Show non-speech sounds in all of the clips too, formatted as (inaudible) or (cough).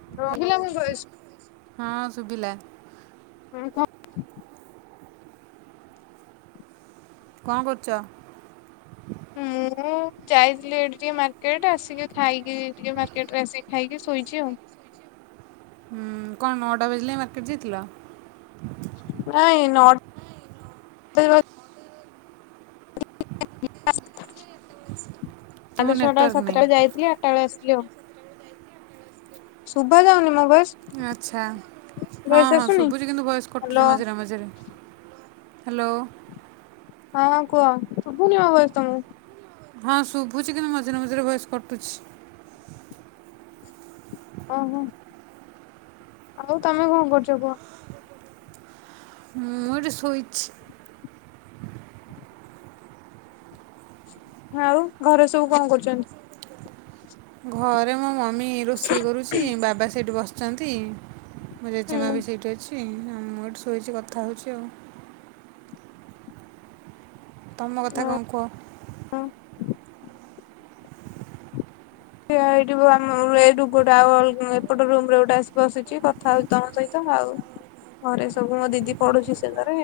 (inaudible) ହଁ, ଶୁଭିଲା। ହଁ, କ କଁ କରୁଚ? ମୁଁ ଯାଇଥିଲି ଏଇଠି ଟିକେ ମାର୍କେଟ ଆସିକି ଖାଇକି ଟିକେ ମାର୍କେଟରେ ଆସି ଖାଇକି ଶୋଇଚି ଆଉ। ହୁଁ, କଣ ନଅଟା ବାଜିଲାଣି ମାର୍କେଟ ଯାଇଥିଲ? ନାଇଁ ନଅ (unintelligible) (unintelligible) ତୁମ କାଲି ଛଅଟା ନେଟୱାର୍କ ନାହିଁ ସାତଟାରେ ଯାଇଥିଲି ଟା ବେଳେ ଆସିଲି ଆଉ। ଆଚ୍ଛା। ହଁ ଭଏସ ହଁ ଆସୁନି ଶୁଭୁଚି କିନ୍ତୁ ଭଏସ ହ୍ୟାଲୋ କଟୁଚି ମଝିରେ ମଝିରେ। ହ୍ୟାଲୋ। ହଁ କୁହ। ଶୁଭୁନି ମୋ ଭଏସ ତମକୁ? ହଁ, ଶୁଭୁଚି କିନ୍ତୁ ମଝିରେ ମଝିରେ ଭଏସ କଟୁଚି। ଓହୋ। ଆଉ ତମେ କଣ କରୁଚ କୁହ? ମୁଁ ଏଠି ସୋଇଚି। ଆଉ ଘରେ ସବୁ କଣ କରୁଚନ୍ତି? ଘରେ ମୋ ମମି ରୋଷେଇ କରୁଛି, ବାବା ସେଇଠି ବସିଚନ୍ତି ମୋ ଜେଜେମା ହୁଁ ବି ସେଇଠି ଅଛି ଆଉ ମୁଁ ଏଠି ଶୋଇଚି କଥା ହଉଚି ଆଉ। ତମ ଓ କଥା କଣ କୁହ? ଏ ଏଇଠି ଆମ ଏଇଟୁ ଗୋଟେ ଆଉ ଅଲଗା ଏପଟ ରୁମ ରେ ଗୋଟେ ଆସି ବସିଚି କଥା ହଉଚି ତମ ସହି ତ ଆଉ ଘରେ ସବୁ ମୋ ଦିଦି ପଢୁଛି ସେ ଘରେ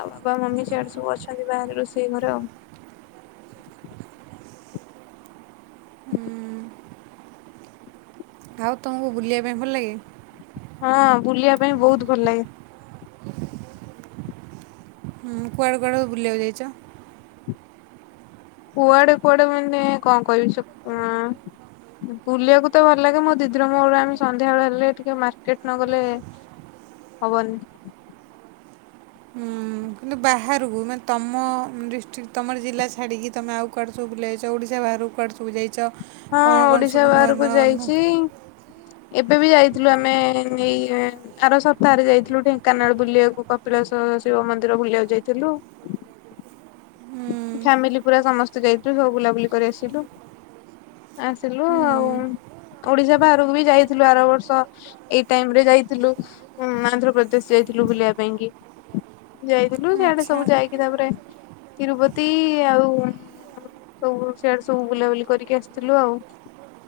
ଆଉ ବାବା, ମମି ସିଆଡେ ସବୁ ଅଛନ୍ତି ବାହାରେ ରୋଷେଇ ଘରେ ଆଉ। ଉଁ, ଆଉ ତମକୁ ବୁଲିବା ପାଇଁ ଭଲ ଲାଗେ? ହଁ, ବୁଲିବା ପାଇଁ ବହୁତ ଭଲ ଲାଗେ। ହୁଁ, କୁଆଡ଼େ କୁଆଡେ ବୁଲିବାକୁ ଯାଇଚ? କୁଆଡେ କୁଆଡେ ମାନେ କଣ କହିବି ଚ ଆଁ ବୁଲିବାକୁ ତ ଭଲ ଲାଗେ ମୋ ଦିଦିର ମୋର ଆମେ ସନ୍ଧ୍ୟାବେଳେ ହେଲେ ଟିକେ ମାର୍କେଟ ନ ଗଲେ ହବନି। ହୁଁ। କିନ୍ତୁ ବାହାରକୁ ମାନେ ତମ ଡିଷ୍ଟ୍ରିକ୍ଟ ତମର ଜିଲ୍ଲା ଛାଡ଼ିକି ତମେ ଆଉ କୁଆଡେ଼ ସବୁ ବୁଲି ଯାଇଚ ଓଡ଼ିଶା ବାହାରକୁ କୁଆଡେ ସବୁ କୁ ଯାଇଚ ହଁ, ଓଡିଶା ବାହାରକୁ ଯାଇଛି। ଏବେ ବି ଯାଇଥିଲୁ ଆମେ ଏଇଆଃ ଆର ସପ୍ତାହରେ ଯାଇଥିଲୁ ଢେଙ୍କାନାଳ ବୁଲିବାକୁ କପିଳାସ ଶିବ ମନ୍ଦିର ବୁଲିବାକୁ ଯାଇଥିଲୁ। ହୁଁ ଫ୍ୟାମିଲି ପୁରା ସମସ୍ତେ ଯାଇଥିଲୁ ସବୁ ବୁଲାବୁଲି କରି ଆସିଲୁ। ଆସିଲୁ ହୁଁ ଆଉ ଓଡିଶା ବାହାରକୁ ବି ଯାଇଥିଲୁ ଆର ବର୍ଷ। ଏଇ ଟାଇମରେ ଯାଇଥିଲୁ ମାନେ ଆନ୍ଧ୍ରପ୍ରଦେଶ ଯାଇଥିଲୁ ବୁଲିବା ପାଇଁ କି ଯାଇ ଥିଲୁ ସେଆଡେ ଆଚ୍ଛା ସବୁ ଯାଇକି ତାପରେ ତିରୁପତି ଆଉ ସବୁ ସିଆଡେ ସବୁ ବୁଲାବୁଲି କରିକି ଆସିଥିଲୁ ଆଉ।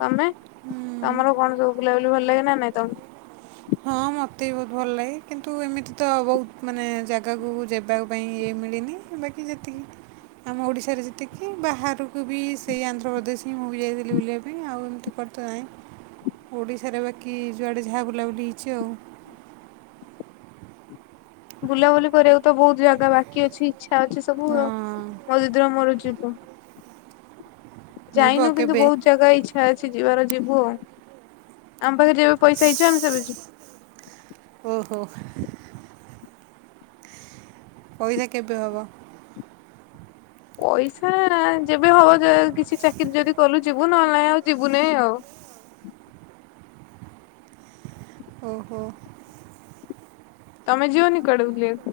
ତମେ ହୁଁ ତମର କଣ ସବୁ ବୁଲାବୁଲି ଭଲ ଲାଗେ ନା ନାଇଁ ତମ ହଁ, ମୋତେ ବି ବହୁତ ଭଲ ଲାଗେ କିନ୍ତୁ ଏମିତି ତ ବହୁତ ମାନେ ଜାଗାକୁ ଯିବା ପାଇଁ ଇଏ ମିଳିନି। ବେକି ଯେତିକି ଆମ ଓଡ଼ିଶାରେ ଯେତିକି ବାହାରକୁ ବି ସେଇ ଆନ୍ଧ୍ରପ୍ରଦେଶ ହିଁ ମୁଁ ବି ଯାଇଥିଲି ବୁଲିବା ପାଇଁ ଆଉ ଏମିତି କୁ ତ ନାହିଁ ଓଡ଼ିଶାରେ ବାକି ଯୁଆଡ଼େ ଯାହା ବୁଲାବୁଲି ହେଇଛି ଆଉ। ବୁଲାବୁଲି କରିବାକୁ ତ ବହୁତ ଜାଗା ବାକି ଅଛି ଇଛା ଅଛି ସବୁ ଆଉ ହଁ ମୋ ଦିଦିର ମୋର ଯିବୁ। ଯିବ ଯାଇନୁ କିନ୍ତୁ କେବେ ବହୁତ ଜାଗା ଇଚ୍ଛା ଅଛି ଯିବାର ଯିବୁ ଆଉ। ଆମ ପାଖରେ ଜି ପଇସା ହେଇଯିବ ଆମେ ସେବେ ଯିବୁ। ଓହୋ। ପଇସା କେବେ ହେବ? ପଇସା ଯେବେ ହବ ଯା କିଛି ଚାକିରି ଯଦି କଲୁ ଯିବୁ ନହେଲେନାହିଁ ଆଉ ଯିବୁନାହିଁ ଆଉ। ଓହୋ। ତମେ ଯିବନି କୁଆଡେ ବୁଲିବାକୁ?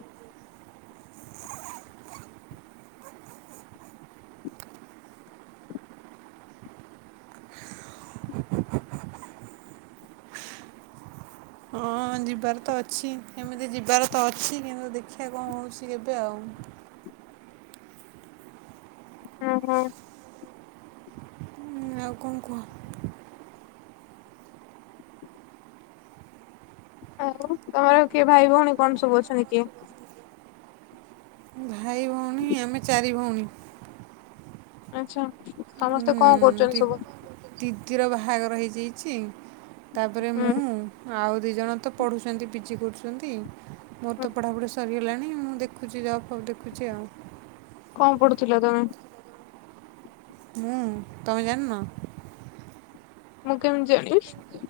ହଁ ଯିବାର ତ ଅଛି କେମିତି ଯିବାର ତ ଅଛି କିନ୍ତୁ ଦେଖିବା କଣ ହେଉଛି କେବେ ଆଉ। ହଁ ହଁ। ଉଁ ଆଉ କଣ କୁହ? ଆଉ ତମର କିଏ ଭାଇ ଭଉଣୀ କଣ ସବୁ ଅଛନ୍ତି କିଏ? ଭାଇ ଭଉଣୀ ଆମେ ଚାରି ଭଉଣୀ। ଆଚ୍ଛା। ସମସ୍ତେ କଣ ହଁ କରୁଛନ୍ତି ଟି ସବୁ? ଦିଦିର ବାହାଘର ହେଇ ଯାଇଛି। ତାପରେ ହୁଁ ମୁଁ ଆଉ ଦି ଜଣ ତ ପଢ଼ୁଛନ୍ତି ପିଜି କରୁଛନ୍ତି। ମୋର ହୁଁ ତ ପଢ଼ାପଢ଼ି ସରିଗଲାଣି। ମୁଁ ଦେଖୁଛି ଯବ ଫବ ଦେଖୁଛି ଆଉ। କଣ ପଡୁଥିଲ ତମେ? ମୁଁ ତମେ ଜାଣିନ? ମୁଁ କେମିତି ଜାଣିବି।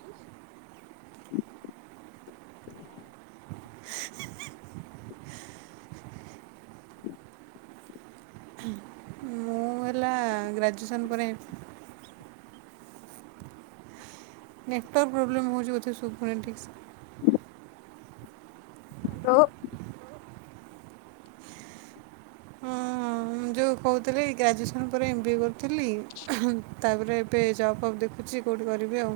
ମୁଁ ହେଲା ଗ୍ରାଜୁଏସନ୍ ପରେ ନେଟୱାର୍କ ପ୍ରୋବଲେମ ହଉଛି ବୋଧେ ସୁବୁନି ଠିକ ସେ। ଲୋ ଯଉ କହୁଥିଲି ଗ୍ରାଜୁଏସନ୍ ପରେ ଏମ୍ ବି ଏ କରୁଥିଲି ତାପରେ ଏବେ ଜବ୍ ଫବ ଦେଖୁଛି। କଉଠି କରିବି ଆଉ।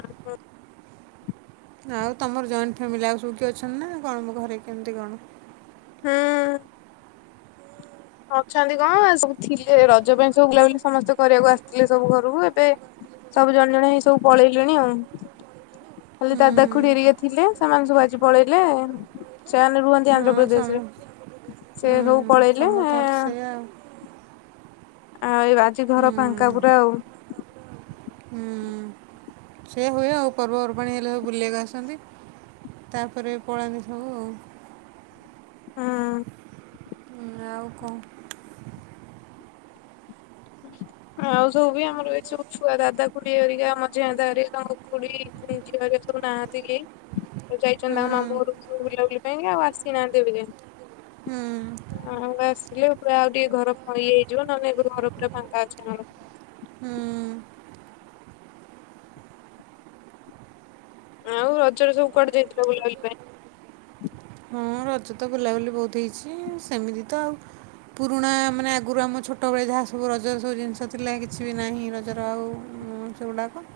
ଅହଂ ହଁ। ଆଉ ତମର ଜଏଣ୍ଟ ଫ୍ୟାମିଲି ଆଉ ସବୁ କି ଅଛନ୍ତି ନା କଣ ମୋ ଘରେ କେମିତି କଣ? ହଁ। ଅଛନ୍ତି କଣ ସବୁ ଥିଲେ ରଜ ପାଇଁ ସବୁ ବୁଲାବୁଲି ସମସ୍ତେ କରିବାକୁ ଆସିଥିଲେ ସବୁ ଘରକୁ ଏବେ ସବୁ ଜଣେ ଜଣ ହେଇ ସବୁ ପଳେଇଲେଣି ଆଉ। ଖାଲି ହୁଁ ଦାଦାଖୁଡି ଏରିକା ଥିଲେ ସେମାନେ ସବୁ ଆଜି ପଳେଇଲେ। ସେମାନେ ରୁହନ୍ତି ହଁ ସମ ଆନ୍ଧ୍ରପ୍ରଦେଶରେ ସେ ହୁଁ ସବୁ ପଳେଇଲେ ସମସ୍ତଙ୍କର ତ ଆଃ ସେଇଆ ଆଉ ଆ ଆଜି ହୁଁ ଘର ଫାଙ୍କା ପୁରା ଆଉ। ହୁଁ। ସେଇୟା ହୁଏ ଆଉ ପର୍ବପର୍ବାଣି ହେଲେ ସବୁ ବୁଲିବାକୁ ଆସନ୍ତି। ତାପରେ ପଳାନ୍ତି ସବୁ ଆଉ। ହଁ। ଆଉ କ ଆଉ ସବୁ ବି ଆମର ଏ ସବୁ ଛୁଆ ଦାଦା ଖୁଡିରିକା ମଝିଆ ଦାଦାରିକା ଖୁଡି (unintelligible) ସବୁ ନାହାନ୍ତି କି? ତ ଯାଇଛନ୍ତି ତାଙ୍କ ମାମୁଁ ଘରକୁ ସବୁ ବୁଲାବୁଲି ପାଇଁ କା ଆଉ ଆସିନାହାନ୍ତି ଏବେ ଯାଏଁ। ଆମେ ଆସିଲୁ ପୁରା ଆଉ ଟିକେ ଘର ଫଇ ହେଇଯିବ ନହେଲେ ଏବେ ଘର ପୁରା ଫାଂକାର ଅଛି ନଳ ଆଉ ରଜରେ ସବୁ କୁଆଡେ ଯାଇଥିଲା ବୁଲାୁବୁଲି ପାଇଁ? ହଁ ରଜ ତ ବୁଲାବୁଲି ବହୁତ ହେଇଛି ସେମିତି ତ ଆଉ ପୁରୁଣା ମାନେ ଆଗରୁ ଆମ ଛୋଟବେଳେ ଯାହା ସବୁ ରଜର ସବୁ ଜିନିଷ ଥିଲା କିଛି ବି ନାହିଁ ରଜର ଆଉ ସେଗୁଡ଼ାକ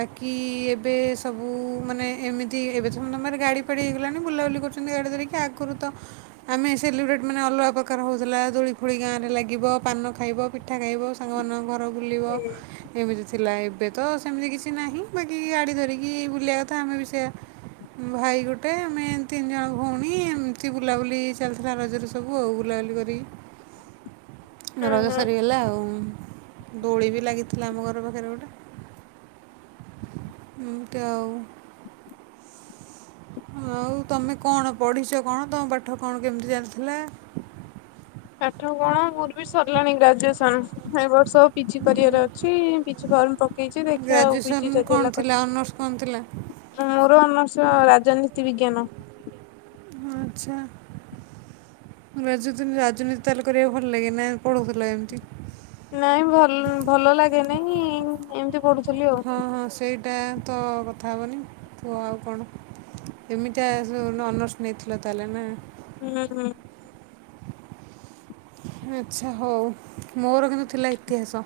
ବାକି ଏବେ ସବୁ ମାନେ ଏମିତି ଏବେ ତ ତମର ଗାଡ଼ି ଫାଡ଼ି ହେଇଗଲାଣି ବୁଲାବୁଲି କରୁ ଡେ ଧରିକି ଆଗରୁ ତ ଆମେ ସେଲିବ୍ରେଟ୍ ମାନେ ଅଲଗା ପ୍ରକାର ହେଉଥିଲା ଦୋଳି ଫୋଳି ଗାଁରେ ଲାଗିବ ପାନ ଖାଇବ। ପିଠା ଖାଇବ ସାଙ୍ଗମାନଙ୍କ ଘର ବୁଲିବ ଏମିତି ଥିଲା ଏବେ ତ ସେମିତି କିଛି ନାହିଁ ବାକି ଗାଡ଼ି ଧରିକି ବୁଲିବା କଥା ଆମେ ବି ସେଆ ଭାଇ ଗୋଟେ ଆମେ ଏତି ତିନି ଜଣ ଭଉଣୀ ଏମିତି ବୁଲାବୁଲି ଚାଲିଥିଲା ରଜରେ ସବୁ ଆଉ ବୁଲାବୁଲି କରି ହୁଁ ରଜ ହୁଁ ସରିଗଲା ଆଉ। ଦୋଳି ବି ଲାଗିଥିଲା ଆମ ଘର ପାଖରେ ଗୋଟେ ଏମତି ଆଉ ଆଉ ତମେ କଣ ପଢ଼ିଛ କଣ ତମ ପାଠ କଣ କେମିତି ଚାଲିଥିଲା? ପାଠ କଣ ମୋର ବି ସରିଲାଣି ଗ୍ରାଜୁଏସନ ଏ ବର୍ଷ ପିଜି କରିବାର ଅଛି। ଫର୍ମ ପକେଇଛି ଦେଖିବା ଆଉ ଗ୍ରାଜୁଏସନ୍ ପିଜି ଯଦି କ'ଣ ହେଲା ଥିଲା ଅନର୍ସ କ'ଣ ଥିଲା କରିବା। ମୋର ଅନର୍ସ ରାଜନୀତି ବିଜ୍ଞାନ। ଆଚ୍ଛା। ଗ୍ରାଜୁ ରାଜନୀତି ତାହେଲେ କରିବାକୁ ଭଲ ଲାଗେ ନାହି ପଢୁଥିଲା ଏମିତି। ନାଇଁ ଭଲ୍ ଭଲ ଲାଗେନାଇଁ ଏମିତି ପଢୁଛି। ହଁ ହଁ ସେଇଟା ତ କଥା ହବନି ତୁ ଆଉ କଣ ଏମିତି ଆ ଅନର୍ସ ନେଇଥିଲ ତାହେଲେ ନା। ହୁଁ ହଁ। ଆଛା ହଉ ମୋର କିନ୍ତୁ ଥିଲା ଇତିହାସ।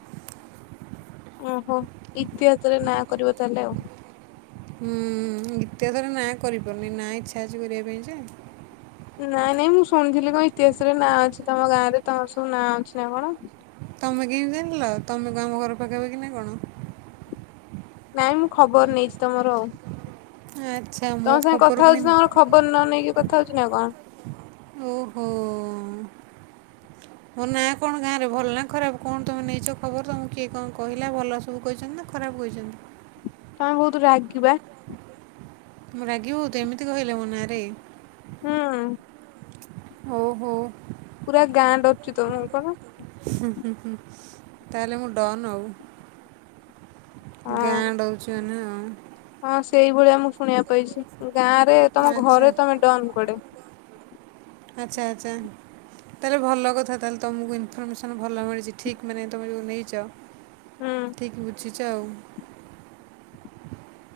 ଓହୋ ଇତିହାସରେ ନାଁ କରିବ ତାହେଲେ ଆଉ। ହୁଁ ଇତିହାସରେ ନାଁ କରିପାରୁନି ନାଁ ଇଚ୍ଛା ଅଛି କରିବା ପାଇଁ ସେ ନାଇଁ ନାଇଁ ମୁଁ ଶୁଣିଥିଲି କଣ ଇତିହାସରେ ନାଁ ଅଛି ତମ ଗାଁ ରେ ତମର ସବୁ ନାଁ ଅଛି ନା କଣ? ତମେ କେନ୍ତି ଜାଣିଲ ତମକୁ ଆମ ଘର ପକେଇବା କି ନାଇଁ କଣ? ନାଇଁ ମୁଁ ଖବର ନେଇଛି ତମର ଆଉ। ଆଛା। ତମ ସାଙ୍ଗେ କଥା ହଉଛି ତମର ଖବର ନ ନେଇକି କଥା ହଉଛି ନା କଣ। ଓହୋ ମୋ ନାଁ କଣ ଗାଁରେ ଭଲ ନା ଖରାପ କଣ ତୁମେ ନେଇଛ ଖବର ତମକୁ କିଏ କଣ କହିଲା ଭଲ ସବୁ କହିଛନ୍ତି ନା? ଖରାପ କହିଛନ୍ତି। ତମେ ବହୁତ ରାଗିବା ମୁଁ ରାଗିି ବହୁତ୍ ଏମିତି କହିଲେ ମୋ ନାଁରେ। ହଁ। ଓ ହୋ। ପୁରା ଗାଣ୍ଡ ଅଛି ତମଙ୍କର ହୁଁ ହୁଁ ତାହେଲେ ମୁଁ ଡନ ଆଉ। ହଁ। ଗାଁ ଡରୁଛି ମାନେ ଆଉ। ହଁ ସେଇଭଳିଆ ମୁଁ ଶୁଣିବା ପାଇଛି ଗାଁ ରେ ତମ ଆଚ୍ଛା ଘରେ ତମେ ଡନ କୁଆଡେ। ଆଚ୍ଛା ଆଚ୍ଛା। ତାହେଲେ ଭଲ କଥା ତାହେଲେ ତମକୁ ଇନଫର୍ମେସନ ଭଲ ମିଳିଛି ଠିକ ମାନେ ତମେ ଯଉ ନେଇଚ। ହୁଁ। ଠିକ୍ ବୁଝିଛ ଆଉ।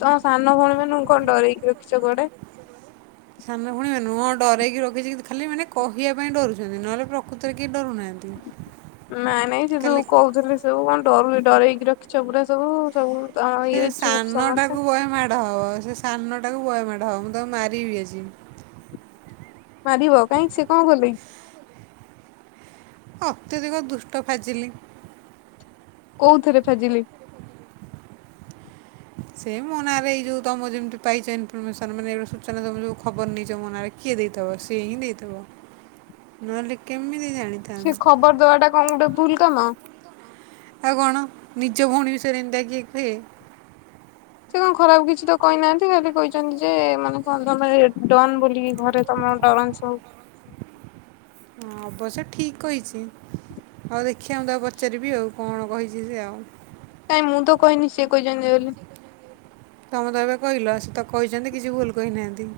ତ ସାନ ଭଉଣୀ ମାନଙ୍କୁ କଣ ଡରେଇକି ରଖିଛ କୁଆଡେ। ସାନ ଭଉଣୀ ମାନକୁ ହଁ ଡ଼ରେଇକି ରଖିଛି ଖାଲି ମାନେ କହିବା ପାଇଁ ଡରୁଛନ୍ତି ନହେଲେ ପ୍ରକୃତରେ କେହି ଡରୁନାହାନ୍ତି। ନାଇ ନାଇଁ ସେ ଖାଲି ଯୋଉ କହୁଥିଲେ ସବୁ କଣ ଡରୁନ ଡରେଇକି ରଖିଛ ପୁରା ସବୁ ସବୁ। ତମ ସେ ଇଏରେ ଚୁପ୍ ସମସ୍ତେ ସାନଟାକୁ ବହେ ମାଡ଼ ହବ ସେ ସାନଟାକୁ ବହେ ମାଡ଼ ହବ ମୁଁ ତାକୁ ମାରିବି ଆଜି। ମାରିବ କାହିଁକି ସେ କଣ କଲେ? ଅତ୍ୟଧିକ ଦୁଷ୍ଟ ଫାଜିଲି। କୋଉଥେରେ ଫାଜିଲି। ସେ ମୋ ନାଁରେ ଏଇ ଯୋଉ ତମ ଯେମିତି ପାଇଛ ଇନଫର୍ମେସନ ମାନେ ସୂଚନା ତମ ଯୋଉ ଖବର ନେଇଛ ମୋ ନାଁ ରେ। କିଏ ଦେଇଥବ ସିଏ ହିଁ ଦେଇଥବ ନହେଲେ କେମିତି ଜାଣି ସେ ଖବର ଦବାଟା କଣ ଗୋଟେ ଭୁଲ କାମ? ଆଉ କଣ ନିଜ ଭଉଣୀ ବିଷୟରେ ଏମିତିଆ କିଏ କୁହେ। ସେ କଣ ଖରାପ କିଛି ତ କହିନାହାନ୍ତି ଖାଲି କହିଛନ୍ତି ଯେ ମାନେ କଣ ତମେ ଡନ ବୋଲିକି ଘରେ। ତମ ଡରନ୍ତି ସବୁ। ହଁ ଅବଶ୍ୟ ଠିକ୍ କହିଛି। ହଉ ଦେଖିଆ ମୁଁ ତାକୁ ପଚାରିବି ଆଉ କଣ କହିଛି ସେ ଆଉ। କାଇଁ ମୁଁ ତ କହିନି ସେ କହିଚନ୍ତି ବୋଲି। ତମେ ତ ଏବେ କହିଲ ସେ ତ କହିଛନ୍ତି କିଛି ଭୁଲ କହିନାହାନ୍ତି।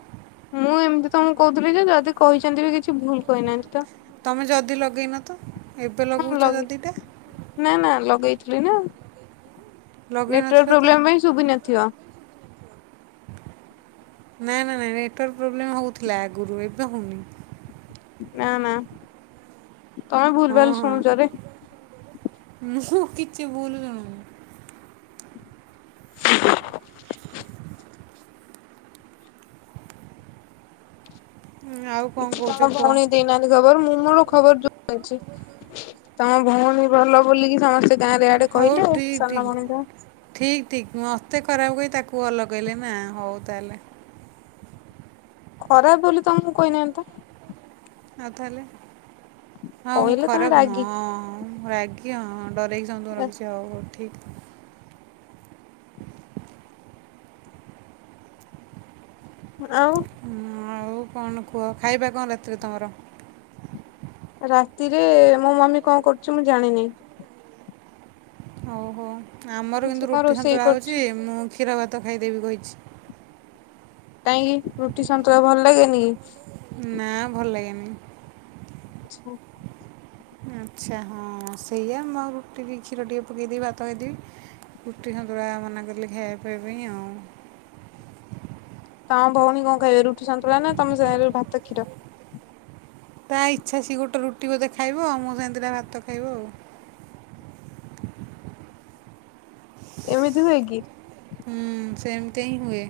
ମୁଁ ଏମିତି ତମକୁ କହୁଥିଲି ଯେ ଯଦି କହିଛନ୍ତି ବି କିଛି ଭୁଲ କହିନାହାନ୍ତି ତ। ତମେ ଯଦି ଲଗେଇନ ତ ଏବେ ହଁ ଲଗଉଚ ଲଗେଇ ଯଦିଟା। ନା ନା ଲଗେଇଥିଲି ନା ଲଗେଇ ନଥିଲ ନେଟୱାର୍କ ତ ପ୍ରୋବ୍ଲେମ୍ ପାଇଁ ସୁଭିନଥିବ। (inaudible) ନାଇ ନା ନାଇ ନେଟୱାର୍କ ପ୍ରୋବ୍ଲେମ୍ ହଉଥିଲା ଆଗରୁ ଏବେ ହଉନି। ନା ନା ତମେ ଭୁଲ ହଁ ଭାଲ ହଁ ଶୁଣୁଛ ରେ। ମୁଁ କିଛି ଭୁଲ ଶୁଣୁନି। (unintelligible) ଉଁ, ଆଉ କ'ଣ କିଛି କହୁଛ ତମ କୁହ ଭଉଣୀ ଦେଇନାହାନ୍ତି ଖବର ମୁଁ ମୋର ଖବର ଜଣିଛି ତମ ଭଉଣୀ ଭଲ ବୋଲିକି ସମସ୍ତେ ଗାଁରେ ଆଡେ ହଉ କହିଲେ ଠିକ୍ ଠିକ୍ ସାନମଣିଟା। ଠିକ୍ ଠିକ୍ ମତେ ଖରାପ କହି ତାକୁ ଭଲ କହିଲେ ନା ହଉ ତାହେଲେ। ଖରାପ ବୋଲି ତମକୁ କହିନାହାନ୍ତି ତ। ଆଉ ତାହେଲେ ହଁ ମୁଁ କହିଲେ ତମେ ଖରାପ ରାଗି ନୁହଁ ମୁଁ ରା ଗି ଆଉ ଡରେଇକି ସମସ୍ତକୁ ରଖଛି ଆଉ ଠିକ ଆଉ। ହୁଁ ଆଉ କଣ କୁହ ଖାଇବା କଣ ରାତିରେ ତମର? ରାତିରେ ମୋ ମମି କଣ କରୁଚି ମୁଁ ଜାଣିନି। ହଉ ହୋ ଆମର ସେ କିନ୍ତୁ କଣ ରୁଟି ରୋଷେଇ ସନ୍ତୁଳା ହଉଛି କରୁଛି ମୁଁ କ୍ଷୀର ଭାତ ଖାଇଦେବି କହିଛି। କାହିଁକି ରୁଟି ସନ୍ତୁଳା ଭଲ ଲାଗେନି କି? ନା ଭଲ ଲାଗେନି। (inaudible) ଆଚ୍ଛା ହଁ ସେଇଆ ମୁଁ ଆଉ ରୁଟି କ୍ଷୀର ଟିକେ ପକାଇଦେଇକି ଭାତ ଖାଇଦେବି। କୁଟି ସନ୍ତୁଳା ମନା କଲେ ଖାଇବା ପାଇବା ପାଇଁ ଆଉ। ତମ ଭଉଣୀ କଣ ଖାଇବେ ରୁଟିି ସନ୍ତୁଳା ନା ତମ ସାଙ୍ଗରେ ଭାତ କ୍ଷୀର। ତା ଇଚ୍ଛା ସିଏ ଗୋଟେ ରୁଟି ବୋଧେ ଖାଇବ ଆଉ ମୋ ସାଙ୍ଗେ ଦିଟା ଭାତ ଖାଇବ ଆଉ। ଏମିତି ହୁଏକି? ହୁଁ ସେମତି ହିଁ ହୁଏ।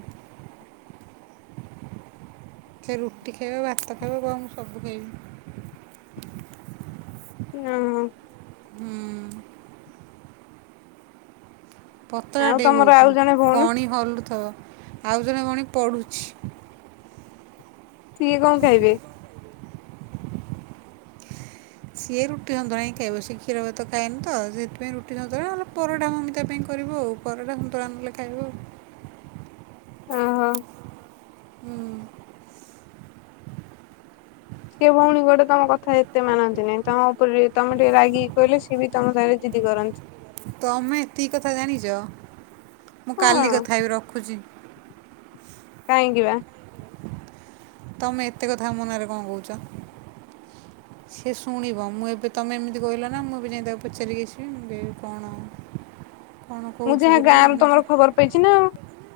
ସେ ରୁଟି ଖାଇବ ଭାତ ଖାଇବ କହିବ ମୁଁ ସବୁ ଖାଇବି। ନାଁ। ହୁଁ। ଆଉ ପତଳାଟେ ତମର ବହୁତ ଆଉ ଜଣେ ଭଉଣୀ କଣି ହଲୁଥବ ଆଉ ଜଣେ ଭଣି ପଢୁଛି। ସିଏ କଣ ଖାଇବେ? ସିଏ ରୁଟି ସନ୍ତୁଳା ହିଁ ଖାଇବ ସିଏ କ୍ଷୀର ଭାତ ଖାଏନି ତ ସେଥିପାଇଁ ରୁଟି ସନ୍ତୁଳା ନଲେ ପରଟା ମମି ତା ପାଇଁ କରିବ ଆଉ ପରଟା ସନ୍ତୁଳା ନହେଲେ ଖାଇବ ଆଉ ଅହ। ସେ ଭଉଣୀ କୁଆଡେ ତମ କଥା ଏତେ ମାନନ୍ତିନି ତମ ଉପରେ ତମେ ଟିକେ ରାଗିକି କହିଲେ ସିଏ ବି ତମ ସାରେ ଜିଦି କରନ୍ତି। ତମେ ଏତିକି କଥା ଜାଣିଚ ମୁଁ କାଲି ହଁ କଥା ହେବି ରଖୁଛି। କାଇଁକିି ବା? ତମେ ଏତେ କଥା ମୋ ନାଁରେ କଣ କହୁଛ? ସିଏ ଶୁଣିବ ମୁଁ ଏବେ ତମେ ଏମିତି କହିଲ ନା ମୁଁ ଏବେ ଯାଇ ତାକୁ ପଚାରିକି ଆସିବି ମୁଁ କଣ? କ'ଣ ମୁଁ କହୁଛୁ ଯାହା ବୋଲି ଗାଁ ରୁ ଏମିତି ତମର ଖବର ପାଇଛି ନା ଆଉ